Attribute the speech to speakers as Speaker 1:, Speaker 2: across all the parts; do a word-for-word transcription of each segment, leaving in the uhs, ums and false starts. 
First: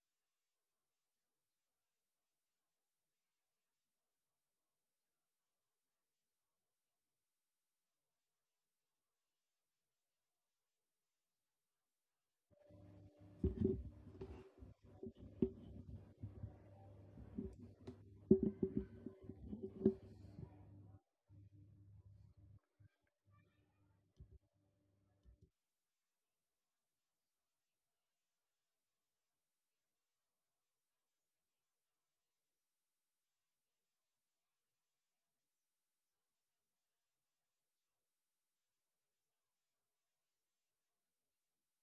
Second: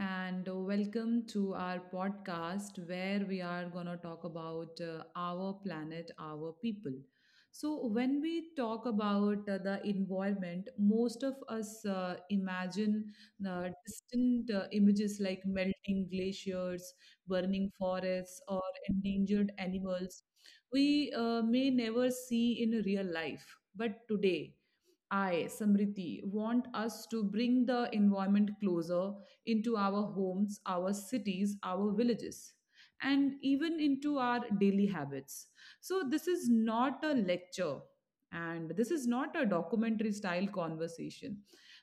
Speaker 1: and welcome to our podcast where we are going to talk about uh, our planet, our people. So, when we talk about uh, the environment, most of us uh, imagine uh, distant uh, images like melting glaciers, burning forests, or endangered animals we uh, may never see in real life. But today, I, Samriti, want us to bring the environment closer into our homes, our cities, our villages, and even into our daily habits. So, this is not a lecture and this is not a documentary style conversation.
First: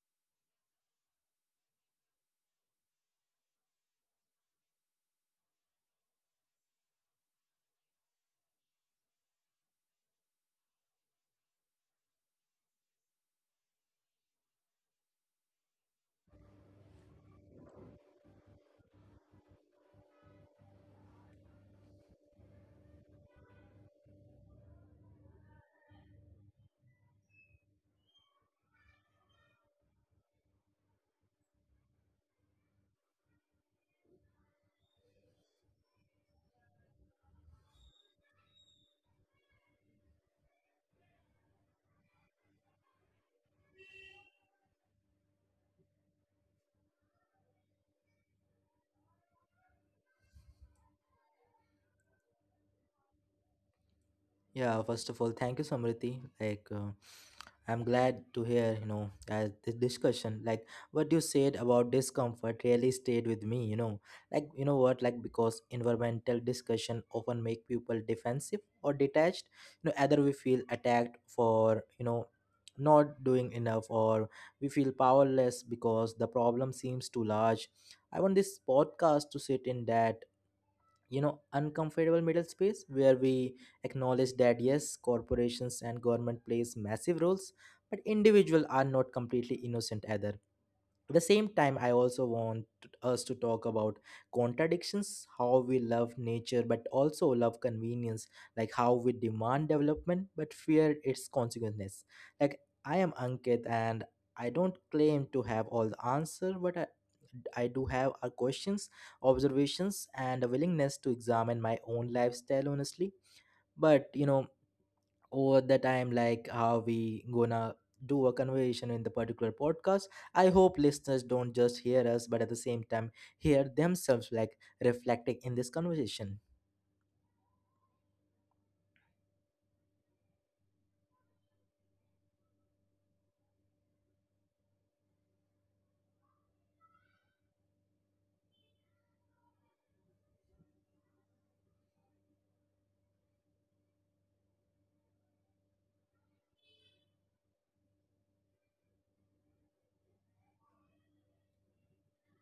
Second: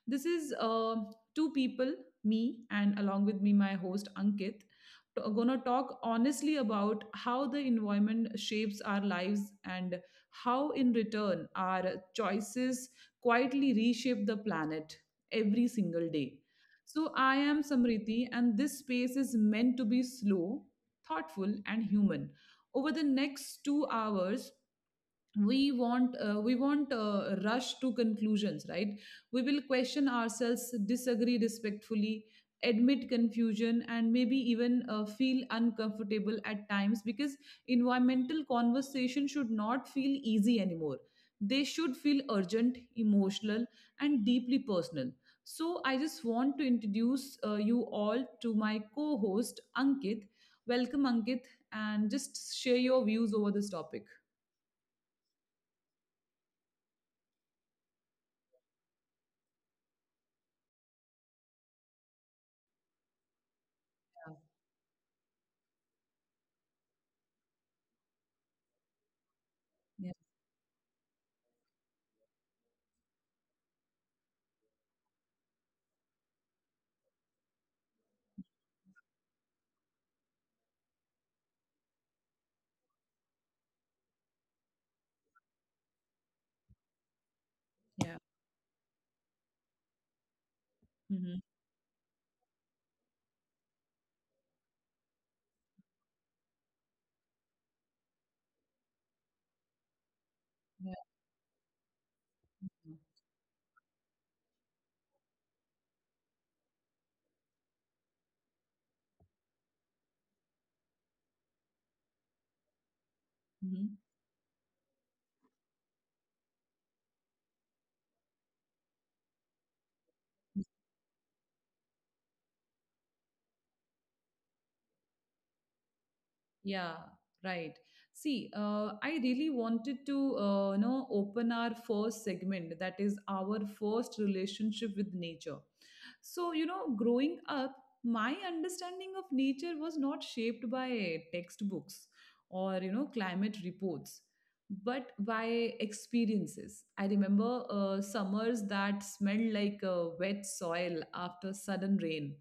Speaker 1: This is uh, two people, me, and along with me, my host Ankit, t- gonna talk honestly about how the environment shapes our lives and how, in return, our choices quietly reshape the planet every single day. So, I am Samriti, and this space is meant to be slow, thoughtful, and human. Over the next two hours, we want uh, we want uh, rush to conclusions, right? We will question ourselves, disagree respectfully, admit confusion, and maybe even uh, feel uncomfortable at times, because environmental conversation should not feel easy anymore. They should feel urgent, emotional, and deeply personal. So I just want to introduce uh, you all to my co-host Ankit. Welcome, Ankit, and just share your views over this topic.
Speaker 2: Yeah, first of all, thank you, Samriti. Like, uh, I'm glad to hear, you know, as this discussion, like what you said about discomfort really stayed with me, you know.
Speaker 1: Yeah.
Speaker 2: Like, you know what, like because environmental discussion often make people defensive or detached. You know, either we feel attacked for, you know, not doing enough or we feel powerless because the problem seems too large. I want this podcast to sit in that you know uncomfortable middle space where we acknowledge that yes, corporations and government plays massive roles, but
Speaker 1: Yeah.
Speaker 2: individuals are not completely innocent either. At the
Speaker 1: Mhm.
Speaker 2: same time, I also want us to talk about contradictions, how we love nature but also love convenience, like how we demand development but fear
Speaker 1: Yeah.
Speaker 2: its consequences. Like, I am Ankit, and i, don't claim to have all the answer, but i, I do have a questions, observations, and a willingness to examine my own lifestyle honestly.
Speaker 1: Mhm.
Speaker 2: But you know over the time, like how we gonna do a conversation in the particular podcast, I hope listeners don't just hear us but at the same time hear themselves, like reflecting in this conversation.
Speaker 1: Yeah. Right. See, uh, I really wanted to, uh, you know, open our first segment, that is our first relationship with nature. So, you know, growing up, my understanding of nature was not shaped by textbooks or, you know, climate reports, but by experiences. I remember uh, summers that smelled like uh, wet soil after sudden rain,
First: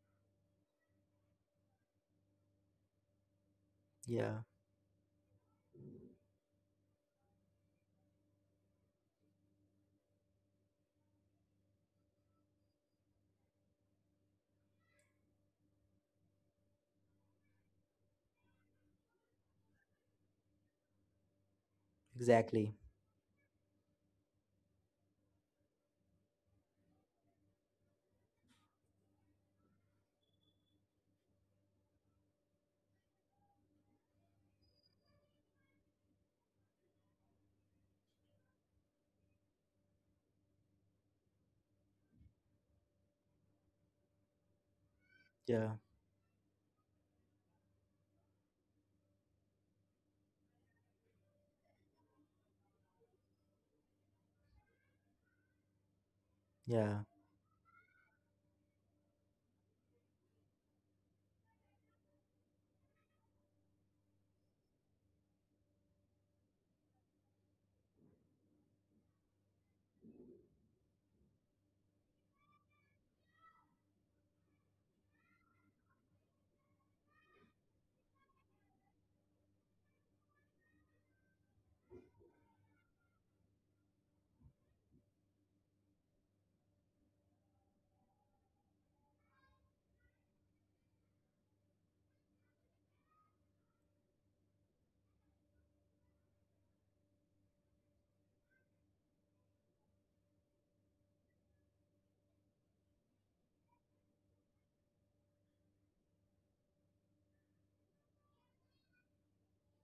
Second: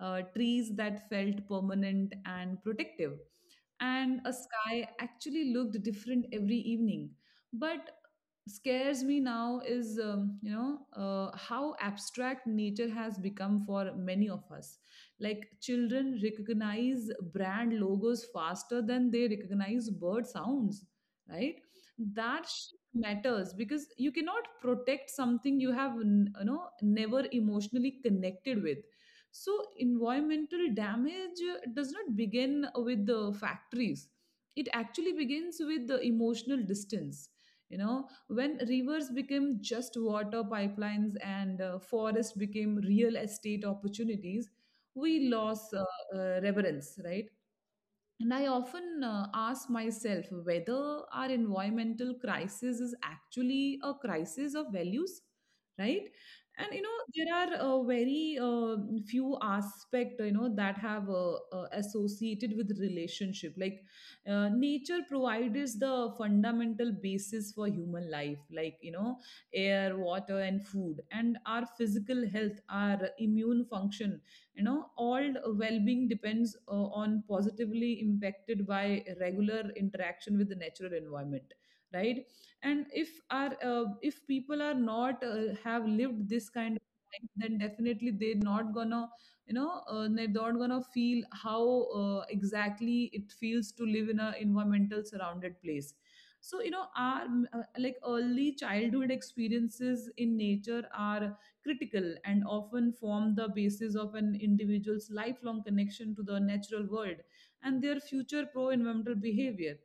Speaker 1: uh, trees that felt permanent and protective, and a
Speaker 2: Yeah,
Speaker 1: sky actually looked different every evening. But scares me now is um, you know uh, how abstract nature has become for many of us. Like children recognize brand logos faster than they recognize bird sounds, right? That
Speaker 2: exactly.
Speaker 1: shift matters because you cannot protect something you have n- you know never emotionally connected with. So, environmental damage uh, does not begin with the factories, it actually begins with the emotional distance. You know, when rivers became just water pipelines and uh, forests became real estate opportunities, we
Speaker 2: Yeah,
Speaker 1: lost uh, uh, reverence, right? And I often uh, ask myself whether our environmental crisis is actually a crisis of values, right? And you
Speaker 2: yeah,
Speaker 1: know there are uh, very uh, few aspects you know that have uh, uh, associated with relationship. Like uh, nature provides the fundamental basis for human life, like you know air, water, and food, and our physical health, our immune function, you know all well-being depends uh, on positively impacted by regular interaction with the natural environment, right? And if our uh, if people are not uh, have lived this kind of life, then definitely they're not gonna you know uh, they're not gonna feel how uh, exactly it feels to live in a environmental surrounded place. So you know our uh, like early childhood experiences in nature are critical and often form the basis of an individual's lifelong connection to the natural world and their future pro environmental behavior.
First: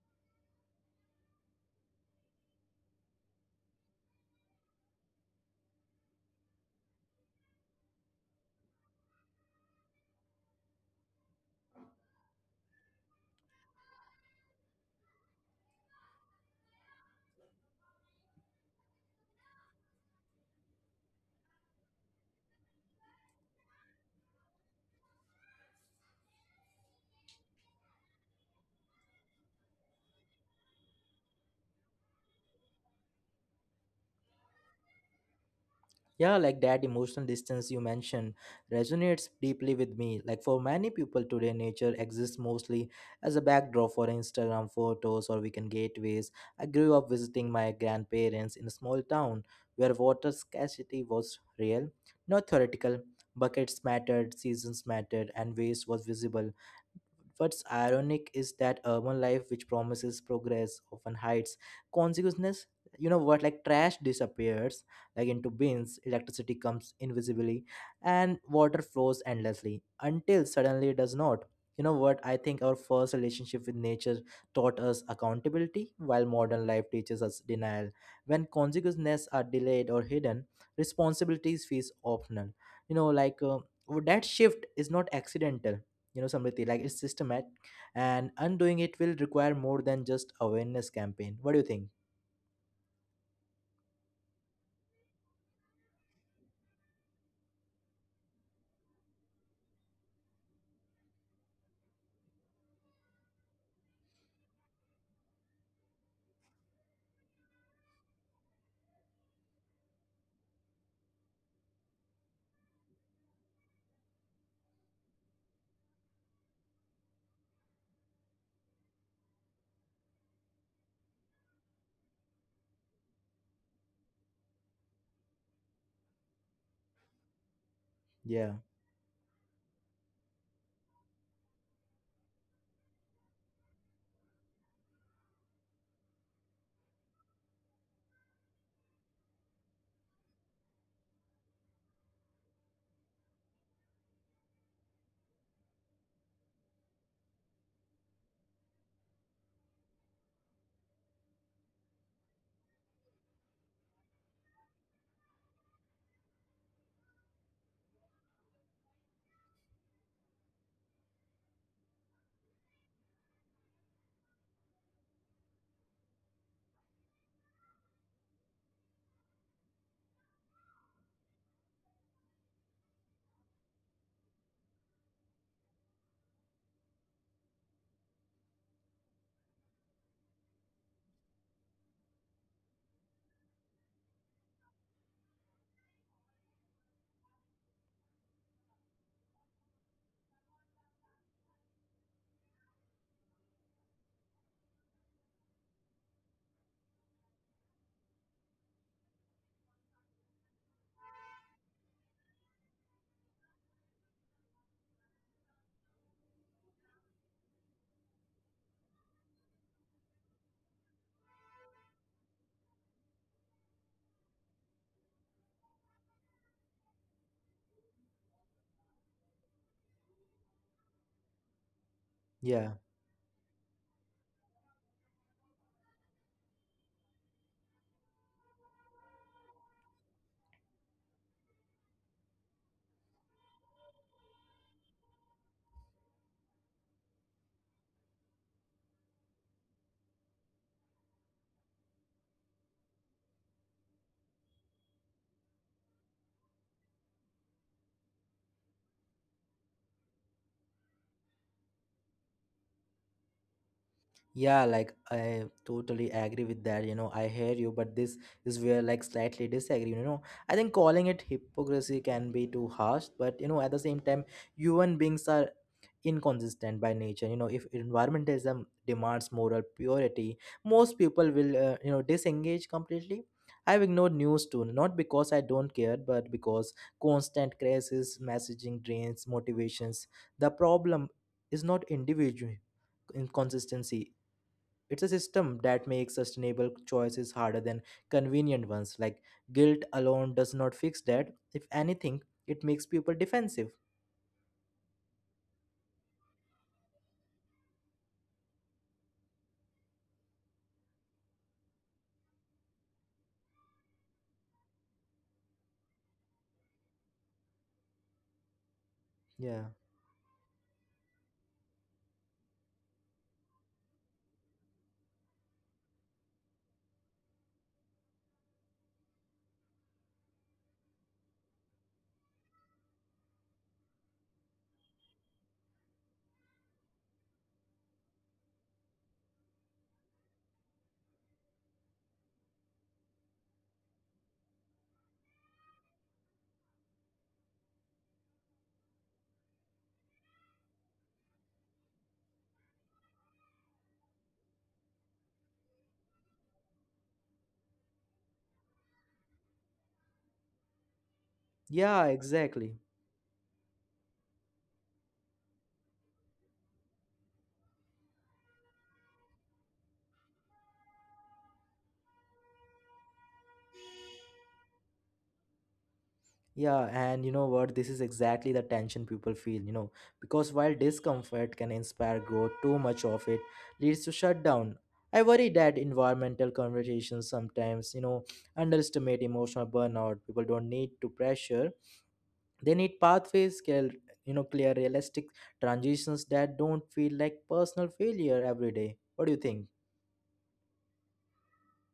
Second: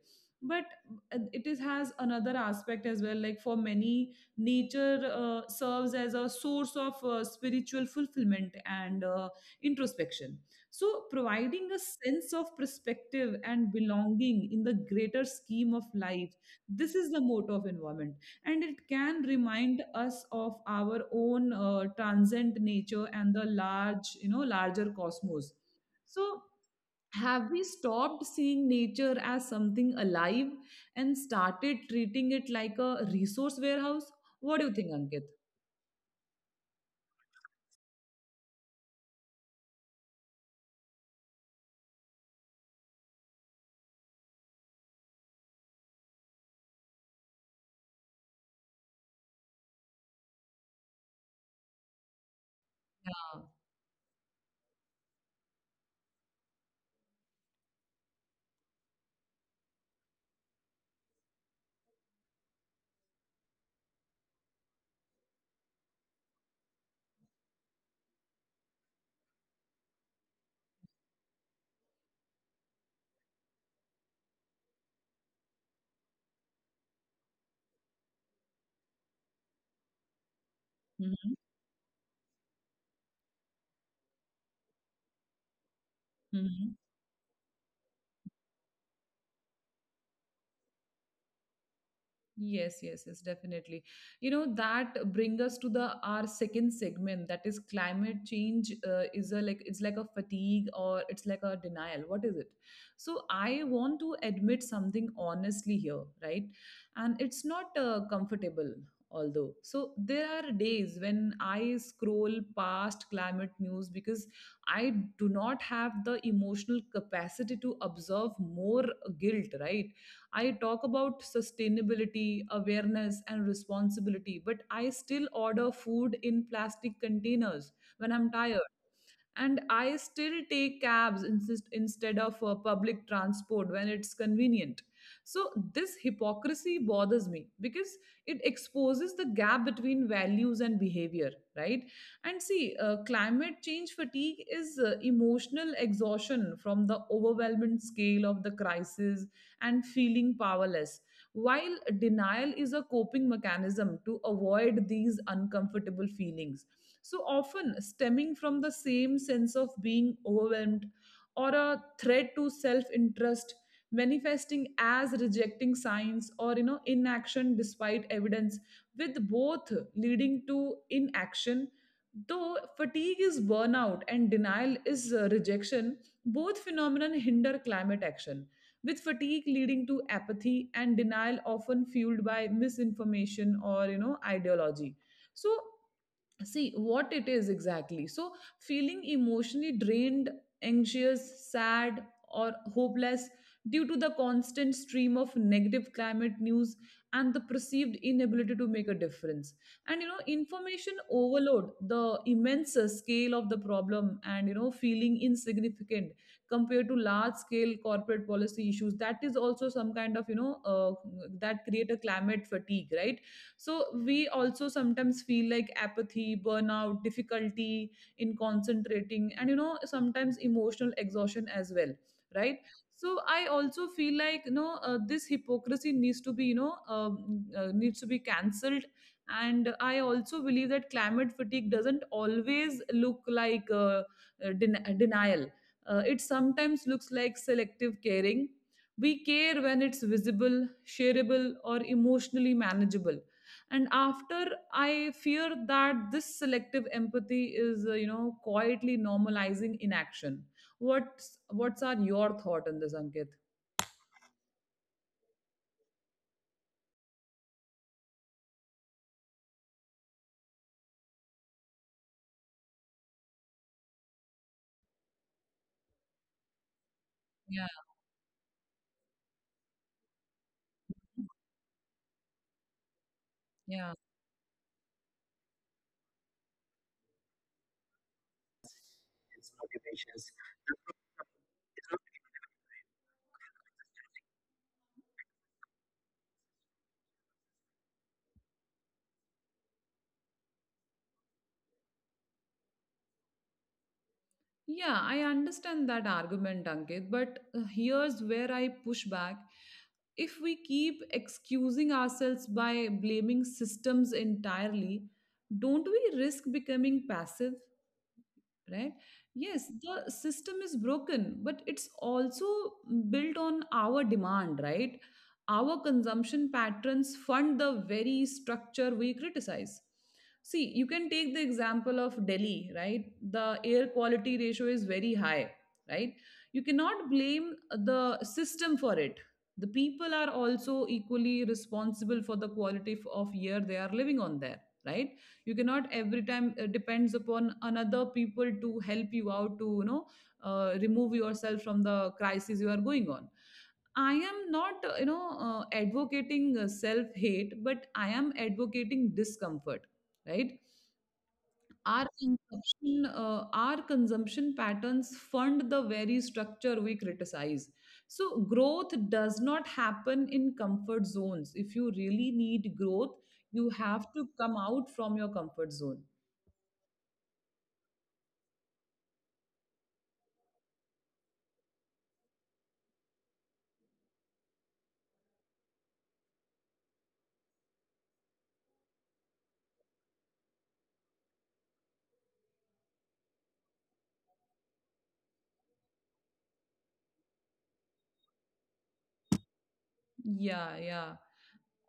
Speaker 1: But uh, it is has another aspect as well. Like for many, nature uh, serves as a source of uh, spiritual fulfillment and uh, introspection, so providing a sense of perspective and belonging in the greater scheme of life. This is the motto of environmentalism, and it can remind us of our own uh, transient nature and the large you know larger cosmos. So have we stopped seeing nature as something alive and started treating it like a resource warehouse? What do you think, Ankit?
Speaker 2: yeah. Like that emotional distance you mentioned resonates deeply with me. Like for many people today, nature exists mostly as a backdrop for instagram photos or weekend gateways. I grew up visiting my grandparents in a small town where water scarcity was real, not theoretical.
Speaker 1: Yeah.
Speaker 2: Buckets mattered, seasons mattered, and waste was visible. What's ironic is that urban life, which promises progress, often hides consequences. You know what? Like trash disappears, like into bins. Electricity comes invisibly, and water flows endlessly until suddenly it does not. You know what? I think our first relationship with nature taught us accountability, while modern life teaches us denial. When consequences are delayed or hidden,
Speaker 1: Mhm.
Speaker 2: responsibilities feels optional. You know, like uh, that shift is not accidental you know Samriti,
Speaker 1: Mhm.
Speaker 2: like it's systematic, and undoing it will require more than just awareness campaign. What do you think?
Speaker 1: Yes, yes, yes, definitely. You know, that bring us to the our second segment, that is climate change uh, is a like it's like a fatigue or it's like a denial. What is it? So I want to admit something honestly here, right? And it's not uh, comfortable although. So there are days when I scroll past climate news because I do not have the emotional capacity to observe more guilt, right? I talk about sustainability, awareness, and responsibility, but I still order food in plastic containers when I'm
Speaker 2: Yeah,
Speaker 1: tired, and I still take cabs insist, instead of uh, public transport when it's convenient. So this hypocrisy bothers me because it exposes the gap between values and behavior, right? And see uh, climate change fatigue is uh, emotional exhaustion from the overwhelming scale of the crisis and feeling powerless, while denial is a coping mechanism to avoid these uncomfortable feelings, so often stemming from the same sense of being overwhelmed or a threat to self interest, manifesting as rejecting science or you know inaction despite evidence, with both leading to inaction. Though fatigue is burnout and denial is uh, rejection, both phenomenon hinder climate action, with fatigue leading to apathy and denial often fueled by misinformation or you know ideology. So see what it is exactly. So feeling emotionally drained, anxious, sad, or hopeless due to the constant stream of negative climate news and the perceived inability to make a difference, and you know information overload, the immense uh, scale of the problem, and you know feeling insignificant compared to large scale corporate policy issues, that is also some kind of you know uh, that create a climate fatigue, right? So we also sometimes feel like apathy, burnout, difficulty in concentrating, and you know sometimes emotional exhaustion as well, right?
Speaker 2: yeah,
Speaker 1: So I also feel like you know uh, this hypocrisy needs to be you know um, uh, needs to be cancelled. And I also believe that climate fatigue doesn't always look like uh, uh, den- uh, denial. Uh, it sometimes looks like selective caring. We care when it's visible, shareable, or emotionally manageable. And after, I fear that this selective empathy is uh, you know quietly normalizing inaction. What's what's are your thought on this, Ankit?
Speaker 2: yeah. Like, I totally agree with that. you know I hear you, but this is where like slightly disagree you know I think calling it hypocrisy can be too harsh, but you know at the same time, human beings are inconsistent by nature. You know if
Speaker 1: Yeah.
Speaker 2: environmentalism demands moral purity, most people will uh, you know disengage completely. I've
Speaker 1: Yeah.
Speaker 2: ignored news too, not because I don't care, but because constant crisis messaging drains motivations. The problem is not individual inconsistency. It's a system that makes sustainable choices harder than convenient ones. Like, guilt alone does not fix that. If anything, it makes people defensive.
Speaker 1: Yeah, I understand that argument, Ankit, but uh, here's where I push back. If we keep excusing ourselves by blaming systems entirely, don't we risk becoming passive, right? Yes,
Speaker 2: Yeah,
Speaker 1: the system is broken, but it's also built on our demand, right? Our consumption patterns fund the very structure we criticize. See, you can take the example of Delhi, right? The air quality ratio is very high, right? You cannot blame the system for it. The people are also equally responsible for the quality f- of air they are living on there, right? You cannot every time uh, depends upon another people to help you out to you know uh, remove yourself from the crisis you are going on. I am not, uh, you know, uh, advocating self hate, but I am advocating discomfort, right?
Speaker 2: yeah,
Speaker 1: Our
Speaker 2: exactly.
Speaker 1: consumption, uh, our consumption patterns fund the very structure we criticize. So growth does not happen in comfort zones. If you really need growth, you have to come out from your comfort zone.
Speaker 2: Yeah, and you know what? This is exactly the tension people feel, you know, because while discomfort can inspire growth, too much of it leads to shutdown. I worry that environmental conversations sometimes, you know, underestimate emotional burnout. People don't need to pressure. They need pathways, clear, you know, clear realistic transitions that don't feel like personal failure every day. What do you think?
Speaker 1: Yeah, yeah.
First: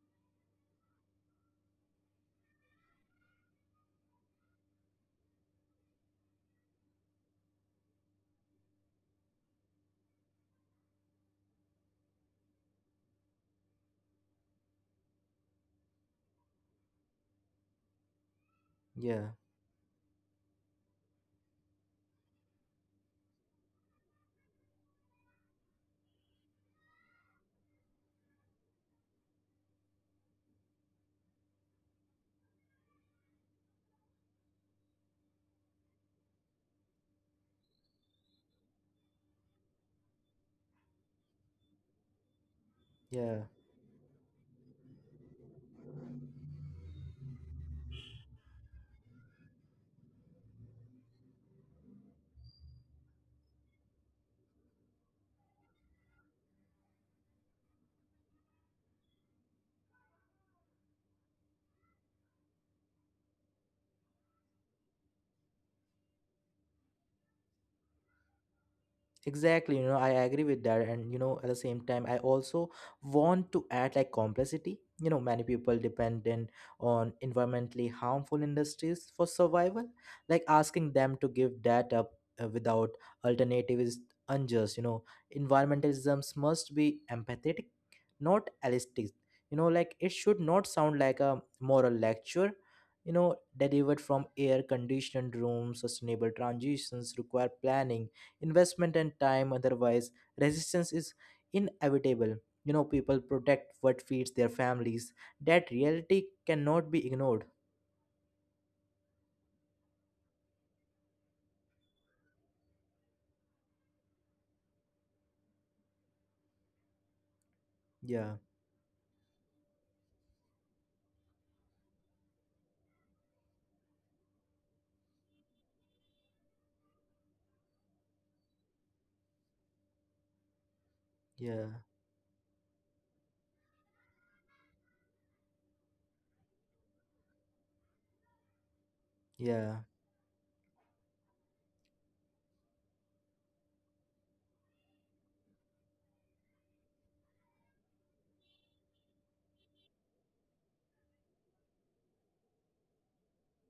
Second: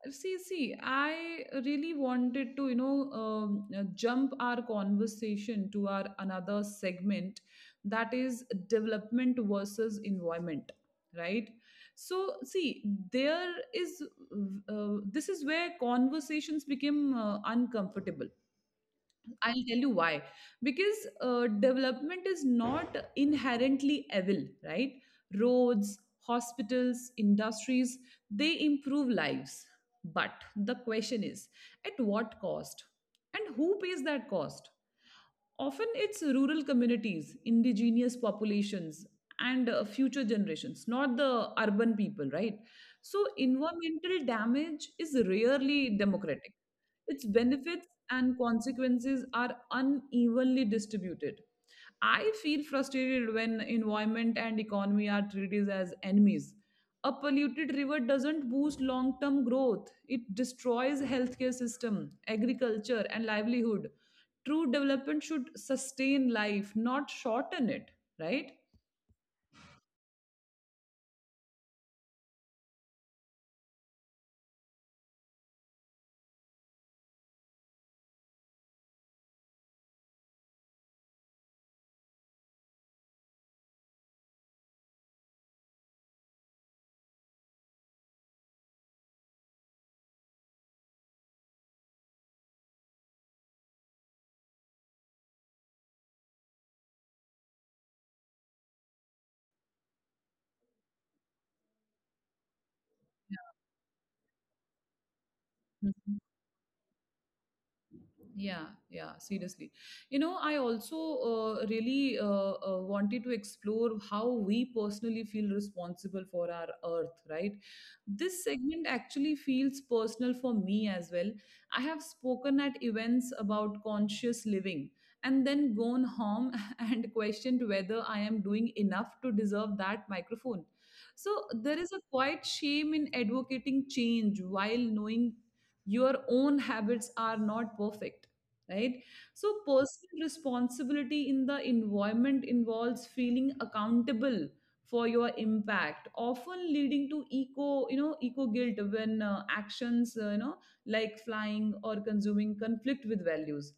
Speaker 1: See, see, I really wanted to, you know, um, uh, jump our conversation to our another segment, that is development versus environment, right? So, see, there is uh, this is where conversations became uh, uncomfortable.
Speaker 2: Yeah,
Speaker 1: I'll tell you why. Because uh, development is not inherently evil, right? Roads, hospitals, industries, they improve lives. But the question is, at what cost? And who pays that cost? Often it's rural communities, indigenous populations, and uh, future generations, not the urban people, right? So,
Speaker 2: yeah.
Speaker 1: environmental damage is rarely democratic. Its benefits and consequences are unevenly distributed. I feel frustrated when environment and economy are treated as enemies. A polluted river doesn't boost long-term growth. It destroys healthcare system, agriculture, and livelihood. True development should sustain life, not shorten it, right?
Speaker 2: Exactly, you know, I agree with that. And, you know, at the same time, I also want to add like complexity. You know, many people dependent on environmentally harmful industries for survival. Like, asking them to give that up uh, without alternative is unjust. You know, environmentalisms must be empathetic, not elastic. You know, like it should not sound like a moral lecture. You know, delivered from air conditioned rooms, sustainable transitions require planning, investment, and time. Otherwise, resistance is inevitable. You know people protect what feeds their families. That reality cannot be ignored.
Speaker 1: Yeah, yeah, seriously. You know, I also uh, really uh, uh, wanted to explore how we personally feel responsible for our earth, right? This
Speaker 2: Yeah,
Speaker 1: segment actually feels personal for me as well. I have spoken at events about conscious living and then gone home and questioned whether I am doing enough to deserve that microphone. So
Speaker 2: yeah,
Speaker 1: there is a quiet shame in advocating change while knowing your own habits are not perfect, right? So
Speaker 2: yeah,
Speaker 1: personal responsibility in the environment involves feeling accountable for your impact, often leading to eco you know eco guilt when uh, actions, uh, you know like flying or consuming, conflict with values,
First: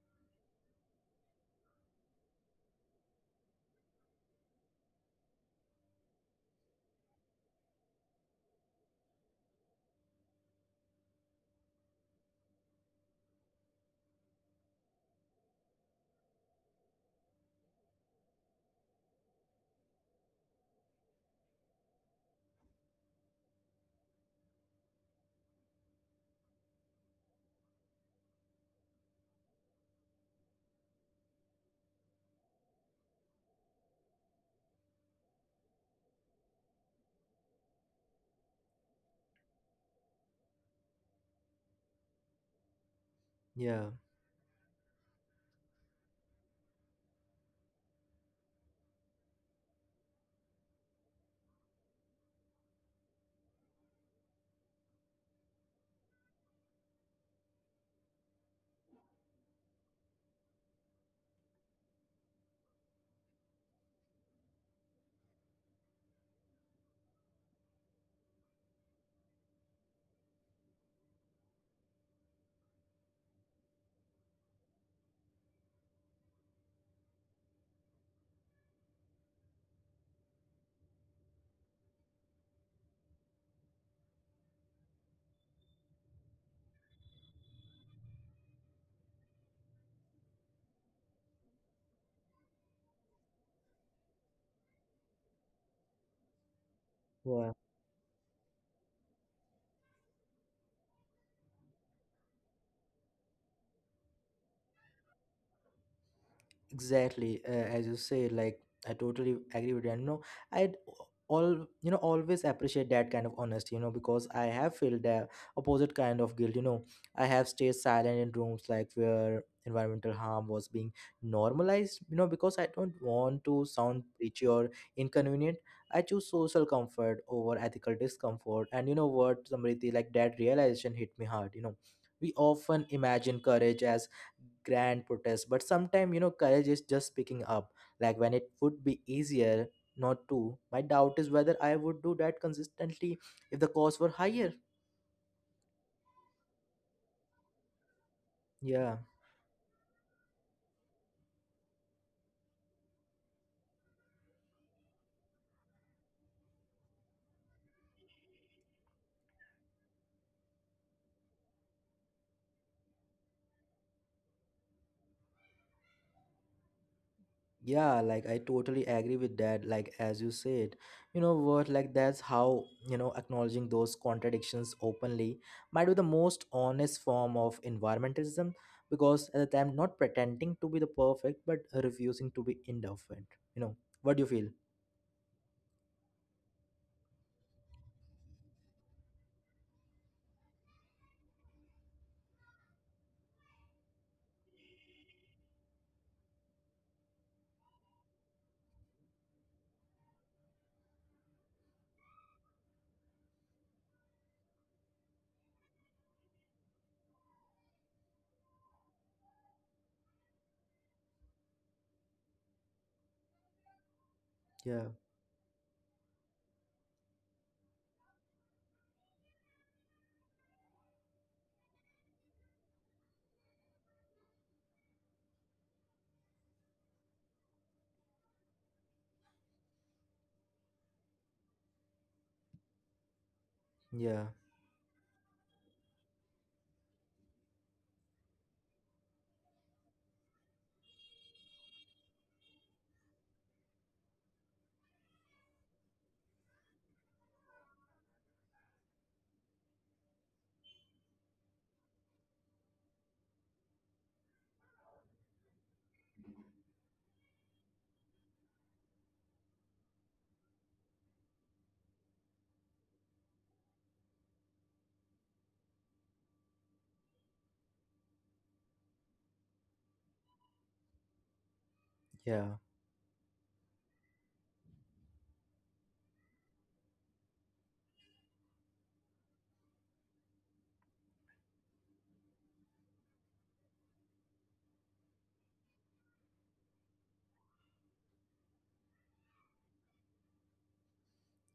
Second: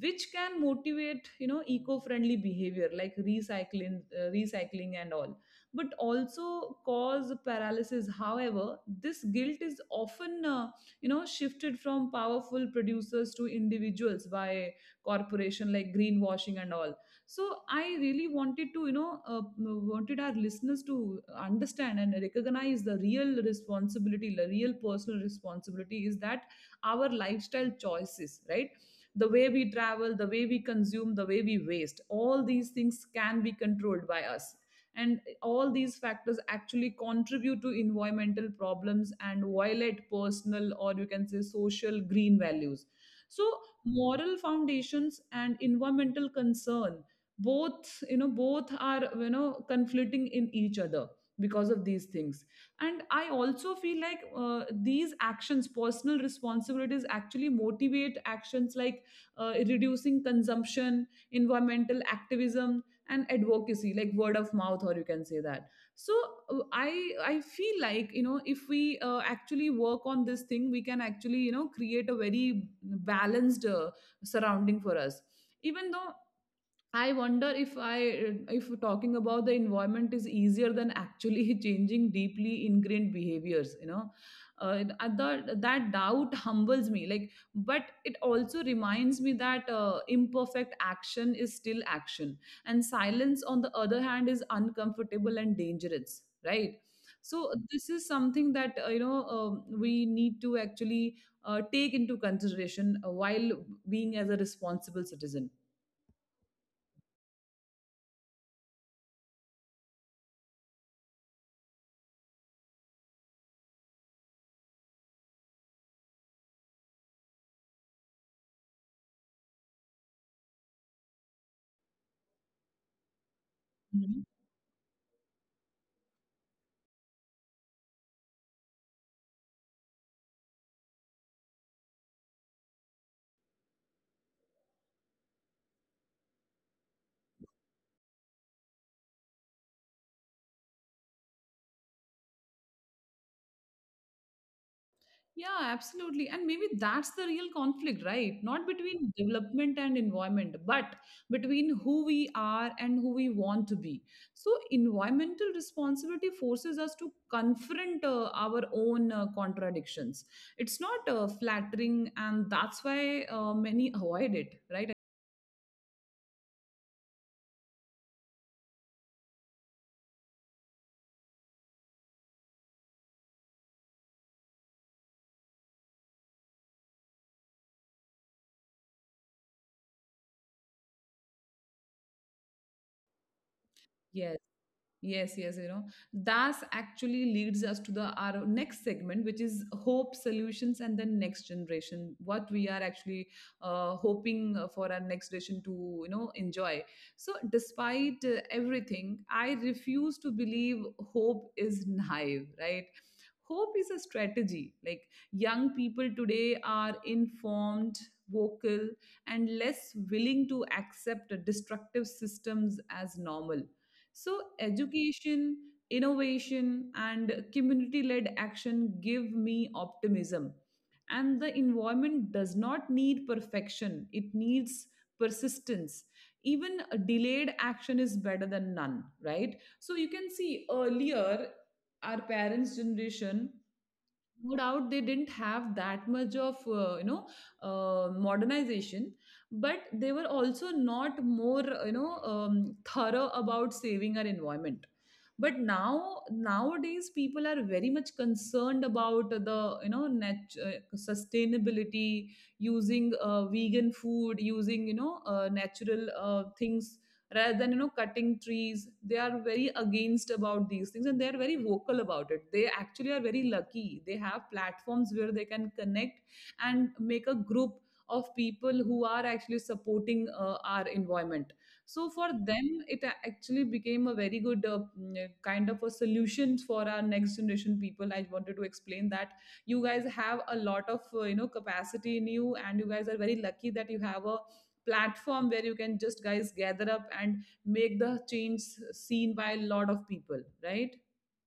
Speaker 1: which can motivate you know eco-friendly behavior like recycling, uh, recycling and all, but also cause paralysis. However, this guilt is often, uh, you know shifted from powerful producers to individuals by corporation like greenwashing and all. So I really wanted to, you know uh, wanted our listeners to understand and recognize the real responsibility, the real personal responsibility, is that our lifestyle choices, right? The way we travel, the way we consume, the way we waste, all these things can be controlled by us, and all these factors actually contribute to environmental problems and violate personal, or you can say social, green values. So
Speaker 2: yeah,
Speaker 1: moral foundations and environmental concern, both you know both are, you know conflicting in each other because of these things. And I also feel like uh, these actions, personal responsibilities, actually motivate actions like uh, reducing consumption, environmental activism, and advocacy, like word of mouth, or you can say that. So uh, i i feel like, you know, if we uh, actually work on this thing, we can actually, you know, create a very balanced uh, surrounding for us. Even though I wonder if I, if talking about the environment is easier than actually changing deeply ingrained behaviors. You know, uh, the, that doubt humbles me. Like, but it also reminds me that uh, imperfect action is still action, and silence, on the other hand, is uncomfortable and dangerous. Right.
Speaker 2: yeah.
Speaker 1: So this is something that, uh, you know um we need to actually uh, take into consideration uh, while being as a responsible citizen.
Speaker 2: Exactly, uh, as you say, like, I totally agree with you. And, you know, I all you know always appreciate that kind of honesty. You know, because I have felt the opposite kind of guilt. You know, I have stayed silent in rooms like where environmental harm was being normalized. You know, because I don't want to sound
Speaker 1: Mm-hmm.
Speaker 2: preachy or inconvenient. I choose social comfort over ethical discomfort. And you know what, Samriti, like that realization hit me hard. You know, we often imagine courage as grand protest, but sometimes you know courage is just speaking up, like when it would be easier not to. My doubt is whether I would do that consistently if the costs were higher.
Speaker 1: Yeah, absolutely. And maybe that's the real conflict, right? Not
Speaker 2: Yeah,
Speaker 1: between development and environment, but between who we are and who we want to be. So environmental responsibility forces us to confront uh, our own uh, contradictions. It's not uh, flattering, and that's why uh, many avoid it, right?
Speaker 2: yeah. Like, I totally agree with that. Like, as you said, you know what, like that's how, you know acknowledging those contradictions openly might be the most honest form of environmentalism, because at the time not pretending to be the perfect but refusing to be indifferent you know what do you
Speaker 1: Yes.
Speaker 2: feel?
Speaker 1: Yes, yes, you know, that actually leads us to the our next segment, which is hope, solutions, and the next generation. What we are actually uh, hoping uh, for our next generation to, you know, enjoy. So, despite uh, everything, I refuse to believe hope is naive, right? Hope is a strategy. Like young people today are informed, vocal, and less willing to accept destructive systems as normal. So
Speaker 2: Yeah,
Speaker 1: education, innovation, and community led action give me optimism. And the environment does not need perfection, it needs persistence. Even a delayed action is better than none, right? So you can see earlier, our parents' generation,
Speaker 2: yeah,
Speaker 1: no doubt they didn't have that much of, uh, you know uh, modernization, but they were also not more, you know um, thorough about saving our environment. But now, nowadays, people are very much concerned about the, you know nat- uh, sustainability, using uh, vegan food, using, you know uh, natural uh, things rather than, you know, cutting trees. They are very against about these things and they are very vocal about it. They actually are very lucky, they have platforms where they can connect and make a group of people who are actually supporting uh, our environment. So for
Speaker 2: yeah.
Speaker 1: them it a- actually became a very good, uh, mm, uh, kind of a solution. For our next generation people, I wanted to explain that you guys have a lot of, uh, you know capacity in you, and you guys are very lucky that you have a platform where you can just, guys, gather up and make the change seen by a lot of people, right?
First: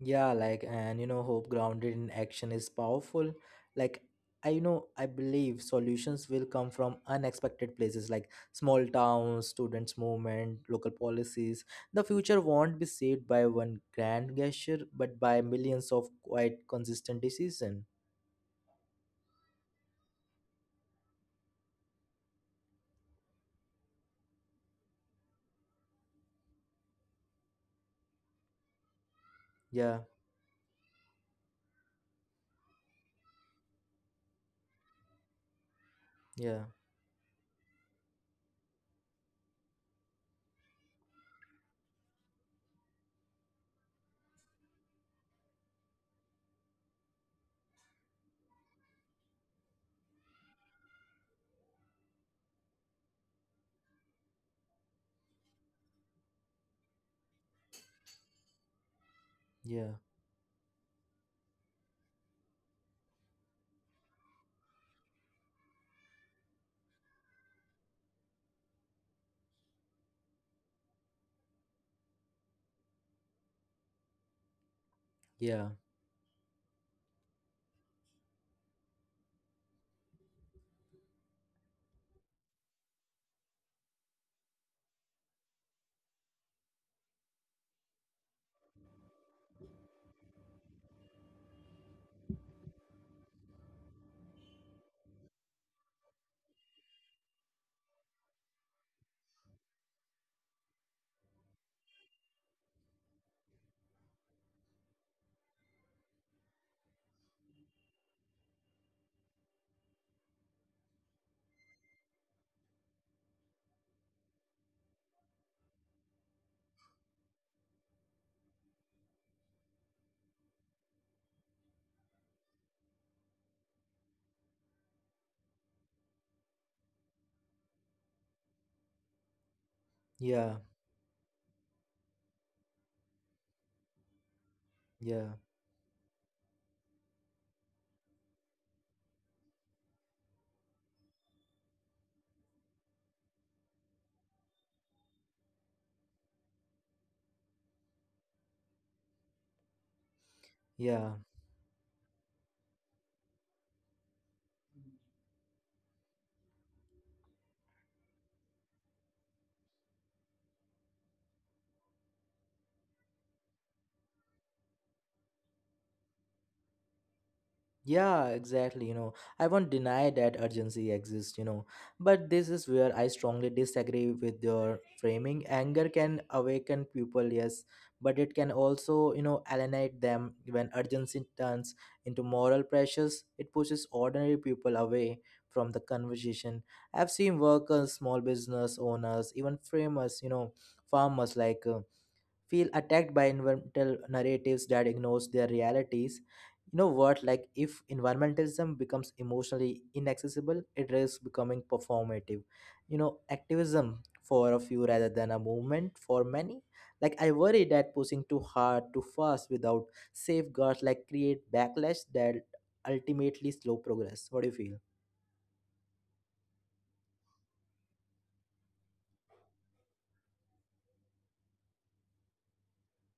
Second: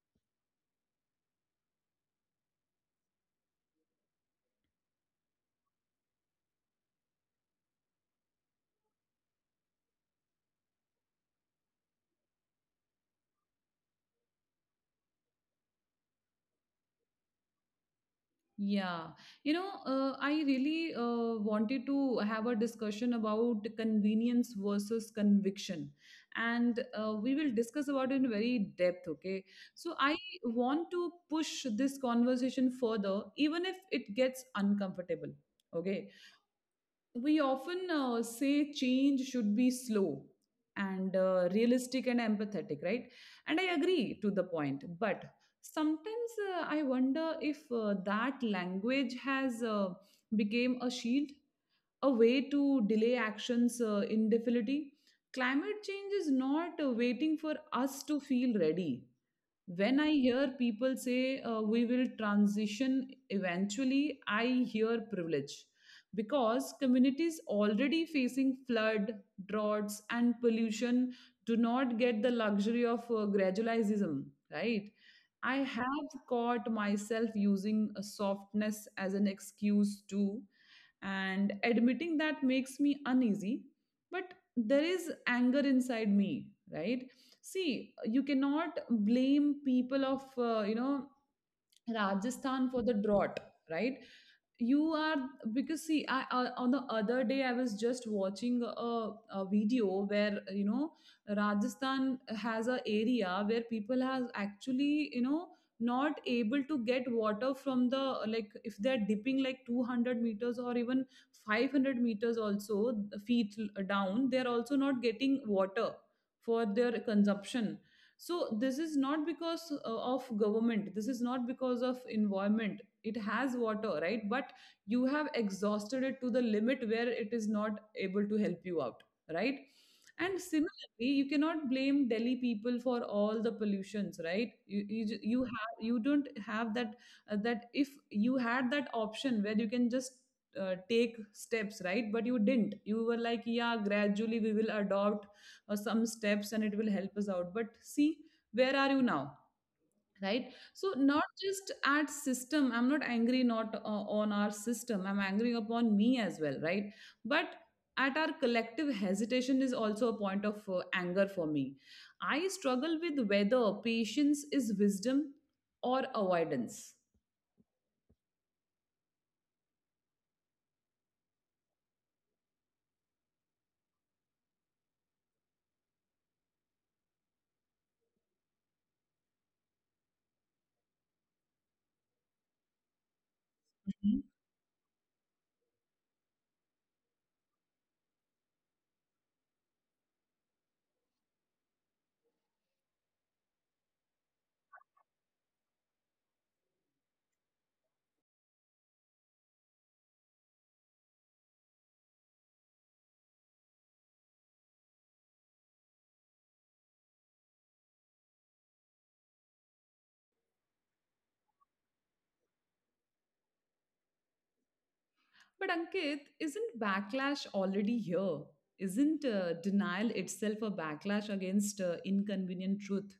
Speaker 2: Yeah, like, and you know, hope grounded in action is powerful. Like, I you know, I believe solutions will come from unexpected places, like small towns, students' movement, local policies. The future won't be saved by one grand gesture, but by millions of quite consistent decision.
Speaker 1: Yeah, you know, uh, I really uh, wanted to have a discussion about convenience versus conviction, and uh, we will discuss about it in very depth, okay? So
Speaker 2: Yeah,
Speaker 1: I want to push this conversation further, even if it gets uncomfortable, okay?
Speaker 2: yeah,
Speaker 1: We often uh, say change should be slow and uh, realistic and empathetic, right? And I agree to the point, but sometimes, uh, I wonder if uh, that language has uh, become a shield, a way to delay actions uh, indefinitely. Climate change is not uh, waiting for us to feel ready.
Speaker 2: yeah,
Speaker 1: When I hear people say, uh, we will transition eventually, I hear privilege, because communities already facing flood, droughts, and pollution do not get the luxury of uh, gradualism, right? I
Speaker 2: yeah,
Speaker 1: have caught myself using a softness as an excuse too, and admitting that makes me uneasy. But there is anger inside me, right? See, you cannot blame people of, uh, you know, Rajasthan for the drought, right? You are, because see I, uh, on the other day I was just watching a, a video where, you know, Rajasthan has a area where people has actually, you know, not able to get water from the, like if they're dipping like two hundred meters or even five hundred meters also, feet down, they're also not getting water for their consumption. So this is not because uh, of government, this is not because of environment, it has water, right? But you have exhausted it to the limit where it is not able to help you out, right? And
Speaker 2: yeah,
Speaker 1: similarly you cannot blame Delhi people for all the pollutions, right? You you, ju-
Speaker 2: yeah,
Speaker 1: you have, you don't have that, uh, that if you had that option where you can just uh, take steps, right? But you didn't, you were like, yeah, gradually we will adopt uh, some steps and it will help us out, but see where are you now, right? So
Speaker 2: yeah.
Speaker 1: not just at system, I'm not angry, not uh, on our system, I'm angry upon me as well, right? But at our collective hesitation is also a point of uh, anger for me. I struggle with whether patience is wisdom or avoidance.
Speaker 2: Yeah, exactly. You know, I won't deny that urgency exists, you know, but this is where I strongly disagree with your framing. Anger can awaken people, yes, but it can also, you know, alienate them when urgency turns into moral pressures. It pushes ordinary people away from the conversation. I've seen workers, small business owners, even framers, you know, farmers like. Uh, feel attacked by environmental narratives that ignores their realities. You know what, like if environmentalism becomes emotionally inaccessible, it risks becoming performative you know activism for a few rather than a movement for many. Like, I worry that pushing too hard too fast without safeguards like create backlash that ultimately slow progress. What do you feel?
Speaker 1: But Ankit, isn't backlash already here? Isn't uh, denial itself a backlash against uh, inconvenient truth?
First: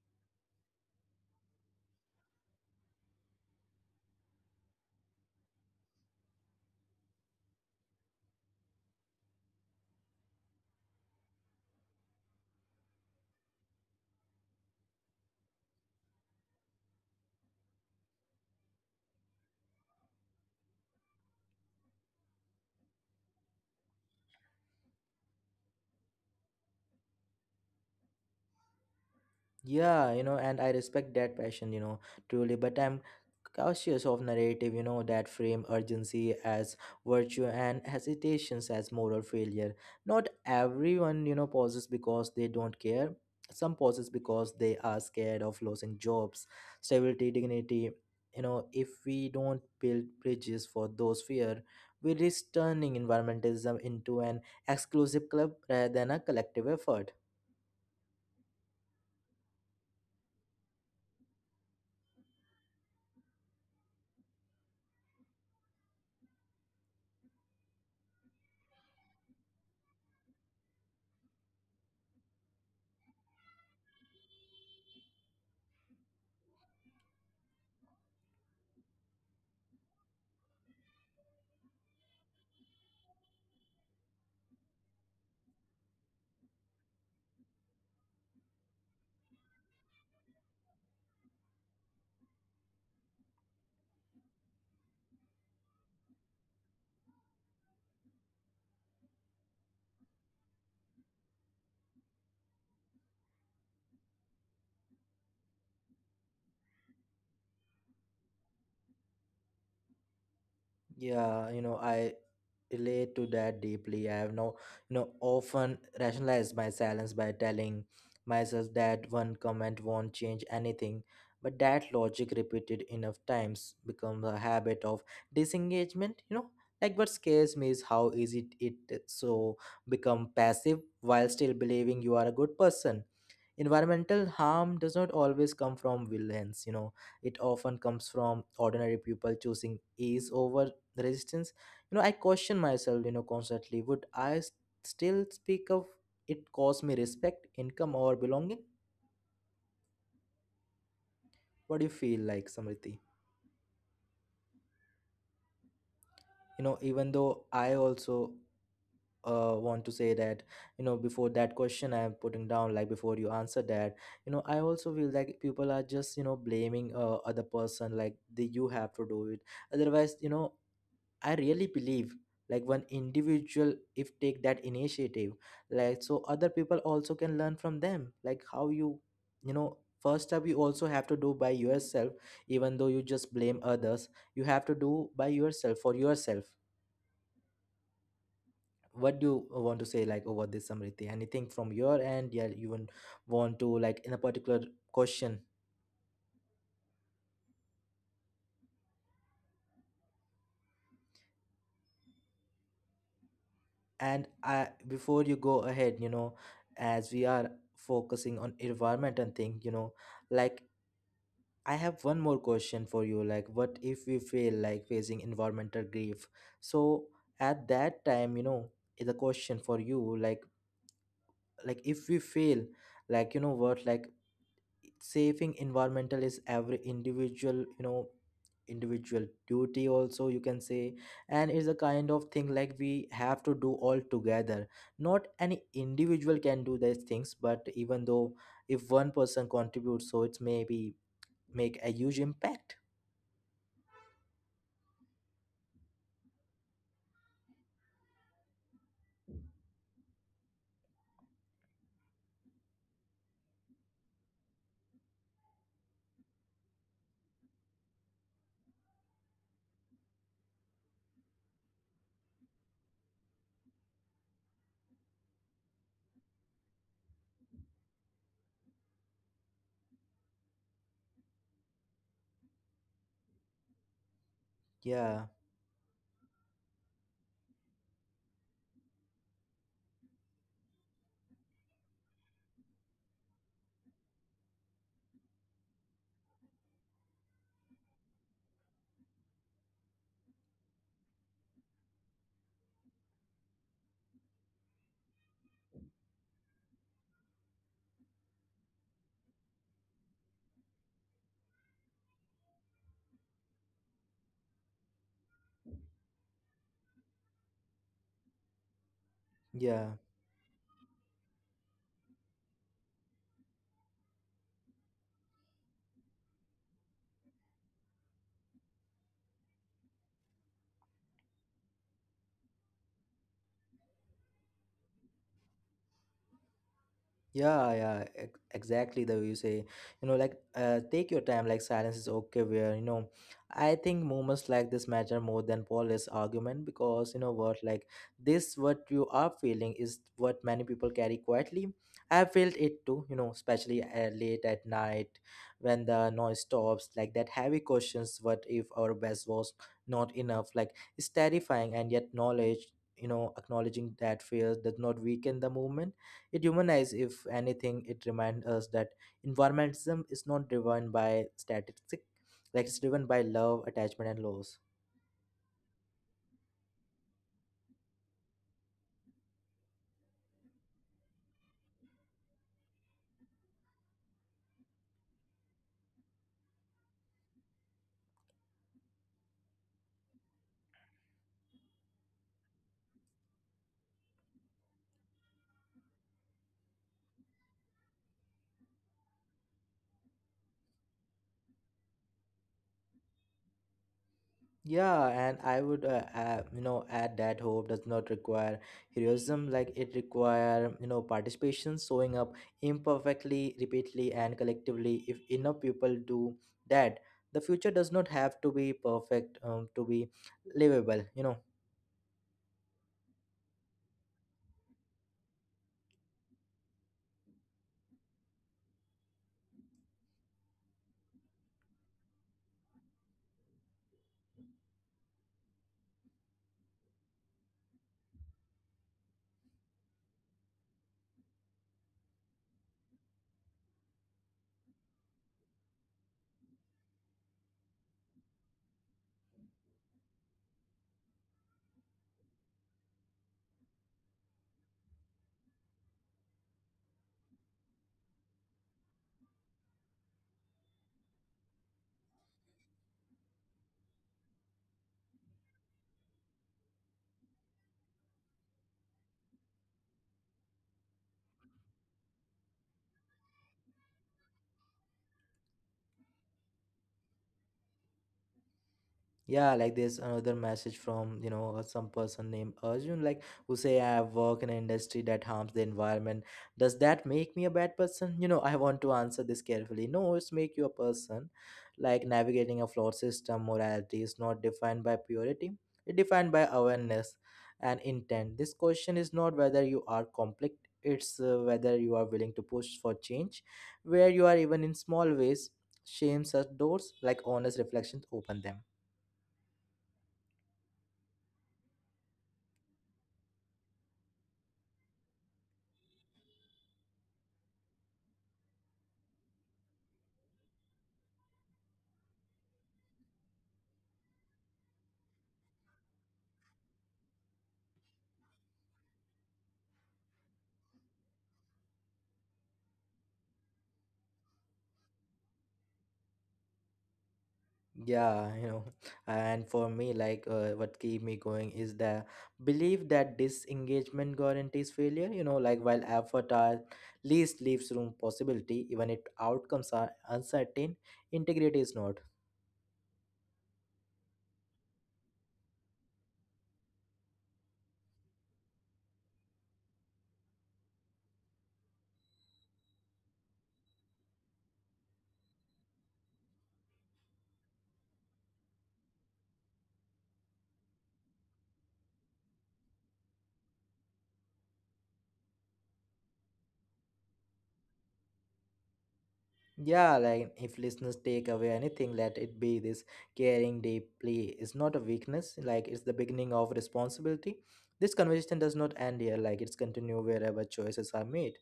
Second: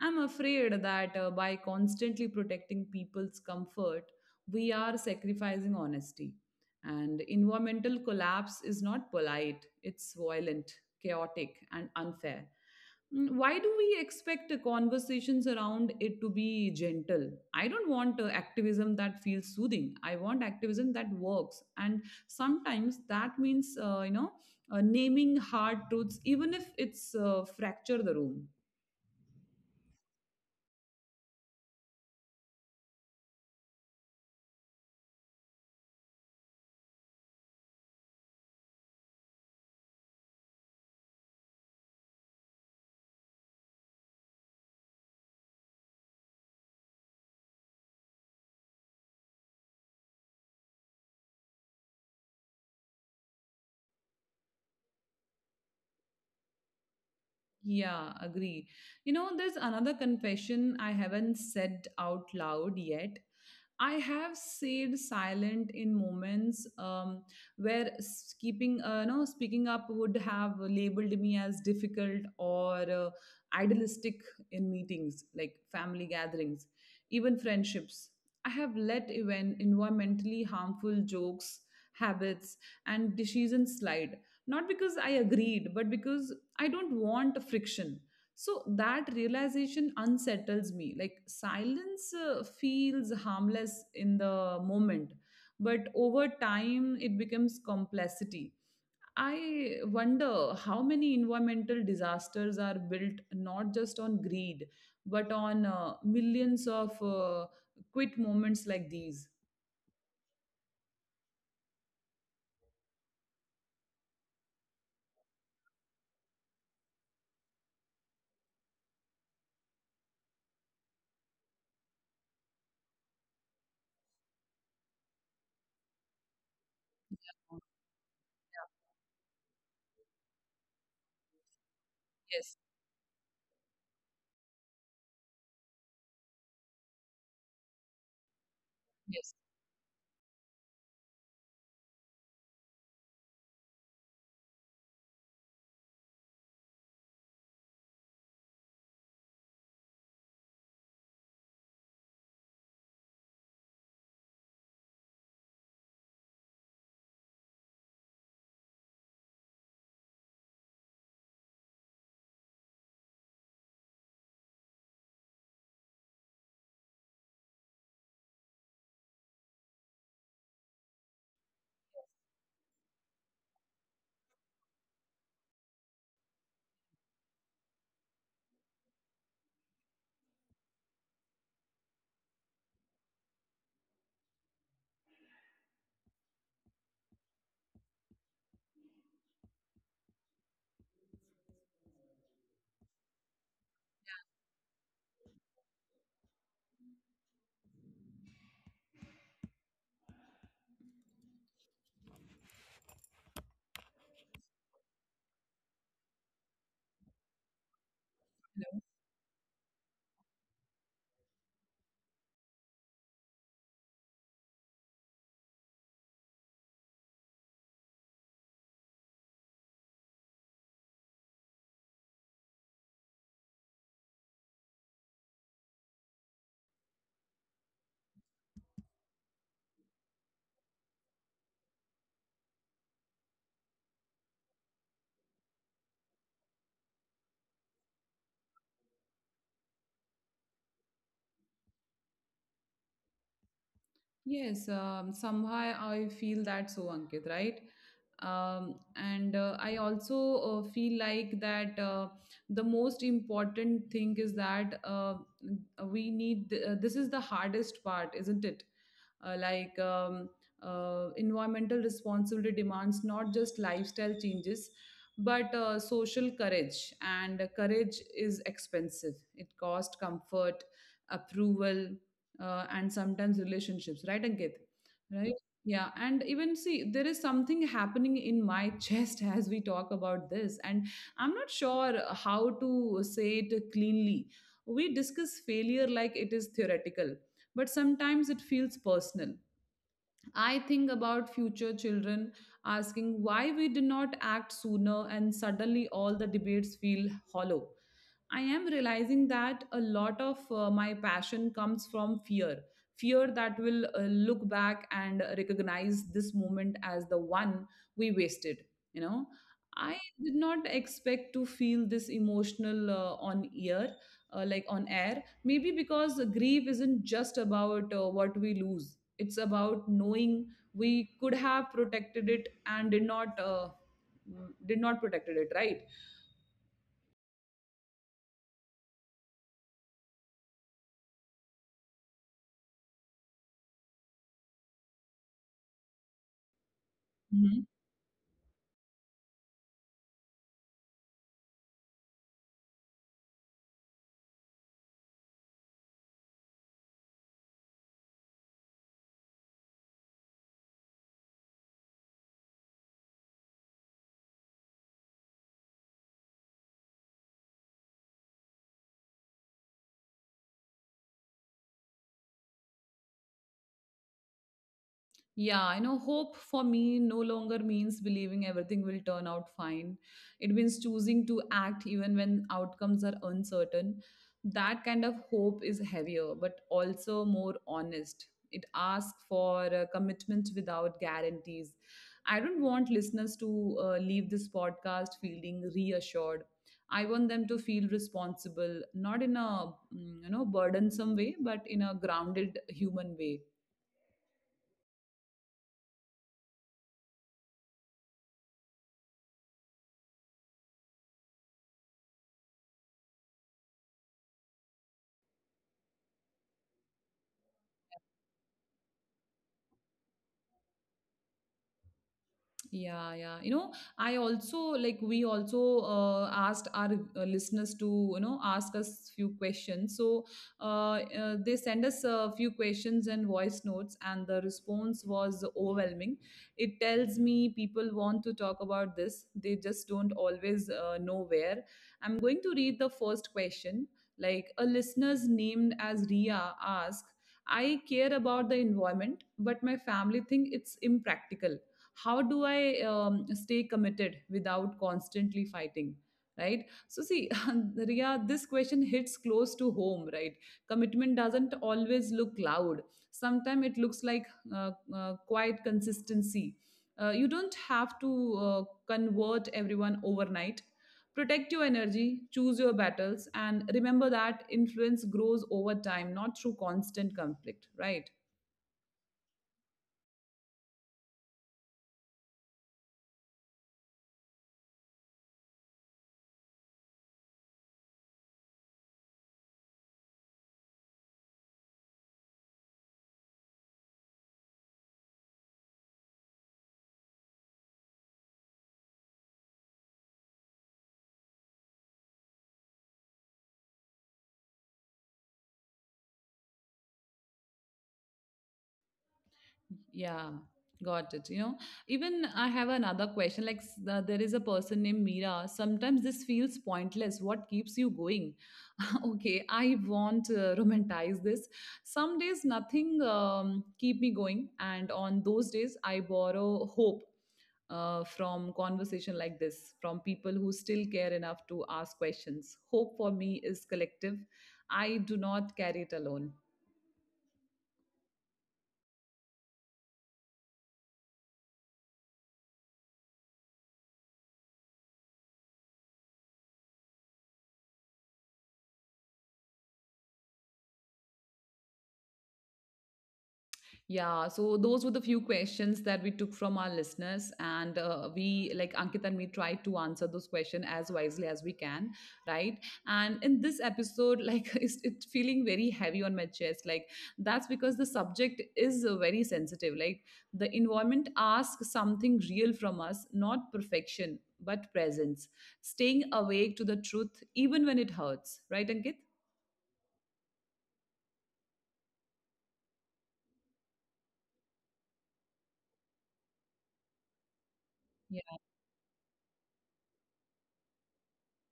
Speaker 1: I'm afraid that uh, by constantly protecting people's comfort, we are sacrificing honesty. And environmental collapse is not polite, it's violent, chaotic, and unfair. Mm. Why do we expect uh, conversations around it to be gentle? I don't want uh, activism that feels soothing. I want activism that works. And sometimes that means, uh, you know, uh, naming hard truths, even if it's uh, fracture the room.
Speaker 2: Yeah, you know, and I respect that passion, you know, truly, but I'm cautious of narrative, you know, that frame urgency as virtue and hesitations as moral failure. Not everyone, you know, pauses because they don't care. Some pauses because they are scared of losing jobs, stability, dignity. You know, if we don't build bridges for those fear, we risk turning environmentalism into an exclusive club rather than a collective effort.
Speaker 1: Yeah, agree. You know, there's another confession I haven't said out loud yet. I have stayed silent in moments, um, where s- keeping, uh, no, speaking up would have labeled me as difficult or uh, idealistic in meetings, like family gatherings, even friendships. I have let even environmentally harmful jokes, habits, and decisions slide, not because I agreed, but because I don't want friction. So that realization unsettles me. Like silence uh, feels harmless in the moment, but over time it becomes complexity. I wonder how many environmental disasters are built not just on greed, but on uh, millions of uh, quit moments like these.
Speaker 2: Yeah, you know, I relate to that deeply. I have now, you know, often rationalized my silence by telling myself that one comment won't change anything. But that logic repeated enough times becomes a habit of disengagement, you know. Like, what scares me is how easy it it so become passive while still believing you are a
Speaker 1: Yes,
Speaker 2: good person. Environmental harm does not always come from villains. You know it often comes from ordinary
Speaker 1: yes.
Speaker 2: people choosing ease over resistance. you know I question myself you know constantly. Would i s- still speak of it cost me respect, income, or belonging? What do you feel, like, Samriti? You know even though I also uh, want to say that, you know before that question, I'm putting down, like before you answer that, you know I also feel like people are just you know blaming uh, other person, like the you have to do it, otherwise you know I really believe, like, one individual if take that initiative, like, so other people also can learn from them, like how you you know first up you also have to do by yourself. Even though you just blame others, you have to do by yourself for yourself. What do you want to say, like, over this, Samriti, anything from your end? Yeah, you want want to, like, in a particular question. And I, before you go ahead, you know as we are focusing on environment and thing, you know like, I have one more question for you. Like, what if we feel like facing environmental grief? So at that time, you know the question for you, like like if we fail, like you know what, like saving environmental is every individual you know individual duty also, you can say. And it's a kind of thing like we have to do all together. Not any individual can do these things, but even though if one person contributes, so it's maybe make a huge impact.
Speaker 1: Yes, um, somehow I feel that so, Ankit, right? Um, and uh, I also uh, feel like that uh, the most important thing is that uh, we need, uh, this is the hardest part, isn't it? Uh, like um, uh, Environmental responsibility demands not just lifestyle changes, but uh, social courage. And courage is expensive. It costs comfort, approval, uh, and sometimes relationships, right, Ankit?
Speaker 2: Yeah,
Speaker 1: Right? Yeah. And even see, there is something happening in my chest as we talk about this, and I'm not sure how to say it cleanly. We discuss failure like it is theoretical, but sometimes it feels personal. I think about future children asking why we did not act sooner, and suddenly all the debates feel hollow. I am realizing that a lot of uh, my passion comes from fear, fear that will uh, look back and recognize this moment as the one we wasted. You know, I
Speaker 2: yeah.
Speaker 1: did not expect to feel this emotional uh, on ear, uh, like on air, maybe because grief isn't just about uh, what we lose, it's about knowing we could have protected it and did not, uh, did not protected it, right?
Speaker 2: Yeah, yeah, ex- exactly the way you say. You know, like uh, take your time. Like, silence is okay. Where you know, I think moments like this matter more than Paul's argument, because you know what, like this, what you are feeling is what many people carry quietly. I felt it too. You know, especially uh, late at night when the noise stops. Like, that heavy questions. What if our best was not enough? Like, it's terrifying, and yet knowledge. You know, acknowledging that fear does not weaken the movement. It humanizes. If anything, it reminds us that environmentalism is not driven by statistics, like it's driven by love, attachment, and loss.
Speaker 1: Yeah, I know hope for me no longer means believing everything will turn out fine. It means choosing to act even when outcomes are uncertain. That kind of hope is heavier, but also more honest. It asks for uh, commitment without guarantees. I don't want listeners to uh, leave this podcast feeling reassured. I want them to feel responsible, not in a, mm, you know burdensome way, but in a grounded human way.
Speaker 2: Yeah, and I would, uh, uh, you know, add that hope does not require heroism. Like, it require, you know, participation, showing up imperfectly, repeatedly, and collectively. If enough people do that, the future does not have to be perfect um, to be livable. You know.
Speaker 1: Yeah, yeah. You know, I also, like, we also uh, asked our uh, listeners to, you know, ask us few questions. So, uh, uh, they send us a few questions and voice notes, and the response was overwhelming. It tells me people want to talk about this. They just don't always uh, know where. I'm going to read the first question. Like a listener's named as Ria asks, I care about the environment, but my family think it's impractical, how do I um, stay committed without constantly fighting, right? So see, Ria, this question hits close to home, right? Commitment doesn't always look loud, sometimes it looks like uh, uh, quiet consistency. Uh, you don't have to uh, convert everyone overnight. Protect your energy, choose your battles, and remember that influence grows over time, not through constant conflict, right?
Speaker 2: Yeah, like, there's another message from, you know, uh, some person named Arjun, like, who say I work in an industry that harms the environment. Does that make me a bad person? You know, I want to answer this carefully. No, it's make you a person. Like navigating a flawed system, morality is not defined by purity. It's defined by awareness and intent. This question is not whether you are conflict, it's uh, whether you are willing to push for change, where you are even in small ways. Shame such doors, like honest reflections, open them.
Speaker 1: Yeah, got it. You know, even I have another question. Like, s- the- there is a person named Mira. Sometimes this feels pointless. What keeps you going? Okay, I won't uh, romanticize this. Some days nothing um, keep me going, and on those days I borrow hope. Uh, from conversation like this, from people who still care enough to ask questions, hope for me is collective. I do not carry it alone.
Speaker 2: Yeah, you know, and for me, like, uh, what keep me going is the belief that disengagement guarantees failure. You know, like while effort at least leaves room possibility, even if outcomes are uncertain, integrity is not.
Speaker 1: Yeah, so those were the few questions that we took from our listeners, and uh, we, like Ankit and me, tried to answer those questions as wisely as we can, right? And in this episode, like it's, it's feeling very heavy on my chest. Like that's because the subject is uh, very sensitive. Like the environment asks something real from us, not perfection, but presence. Staying awake to the truth, even when it hurts, right, Ankit?
Speaker 2: Yeah, like if listeners take away anything, let it be this: caring deeply is not a weakness. Like, it's the beginning of responsibility. This conversation does not end here. Like, it's continue wherever choices are made.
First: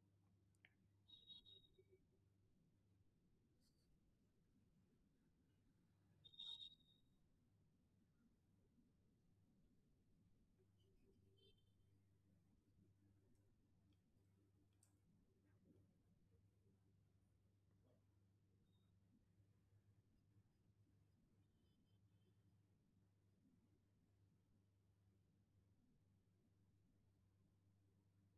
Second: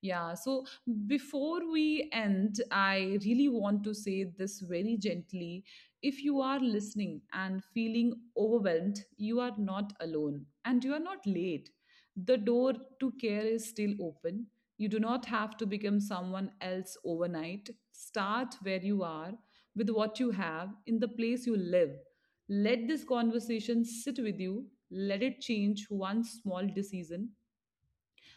Speaker 1: Yeah, so before we end, I really want to say this very gently. If you are listening and feeling overwhelmed, you are not alone and you are not late. The door to care is still open. You do not have to become someone else overnight. Start where you are, with what you have, in the place you live. Let this conversation sit with you. Let it change one small decision.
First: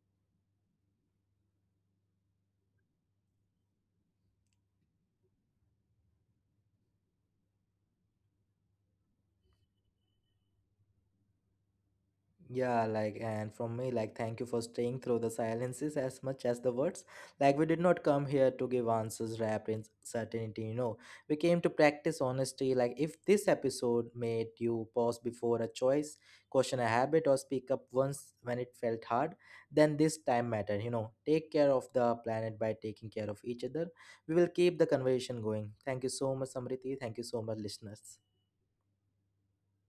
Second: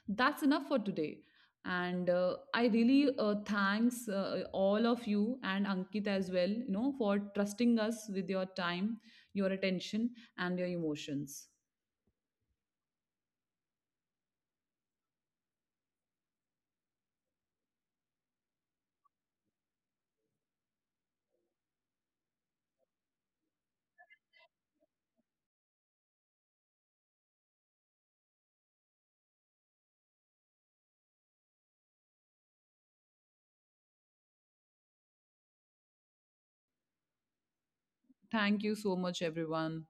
Speaker 1: That's enough for today. And uh, I really uh, thanks uh, all of you and Ankit as well, you know, for trusting us with your time, your attention, and your emotions.
Speaker 2: Yeah, like, and from me, like, thank you for staying through the silences as much as the words. Like, we did not come here to give answers wrapped in certainty, you know. We came to practice honesty. Like, if this episode made you pause before a choice, question a habit, or speak up once when it felt hard, then this time mattered, you know. Take care of the planet by taking care of each other. We will keep the conversation going. Thank you so much, Samriti. Thank you so much, listeners.
Speaker 1: Thank you so much, everyone.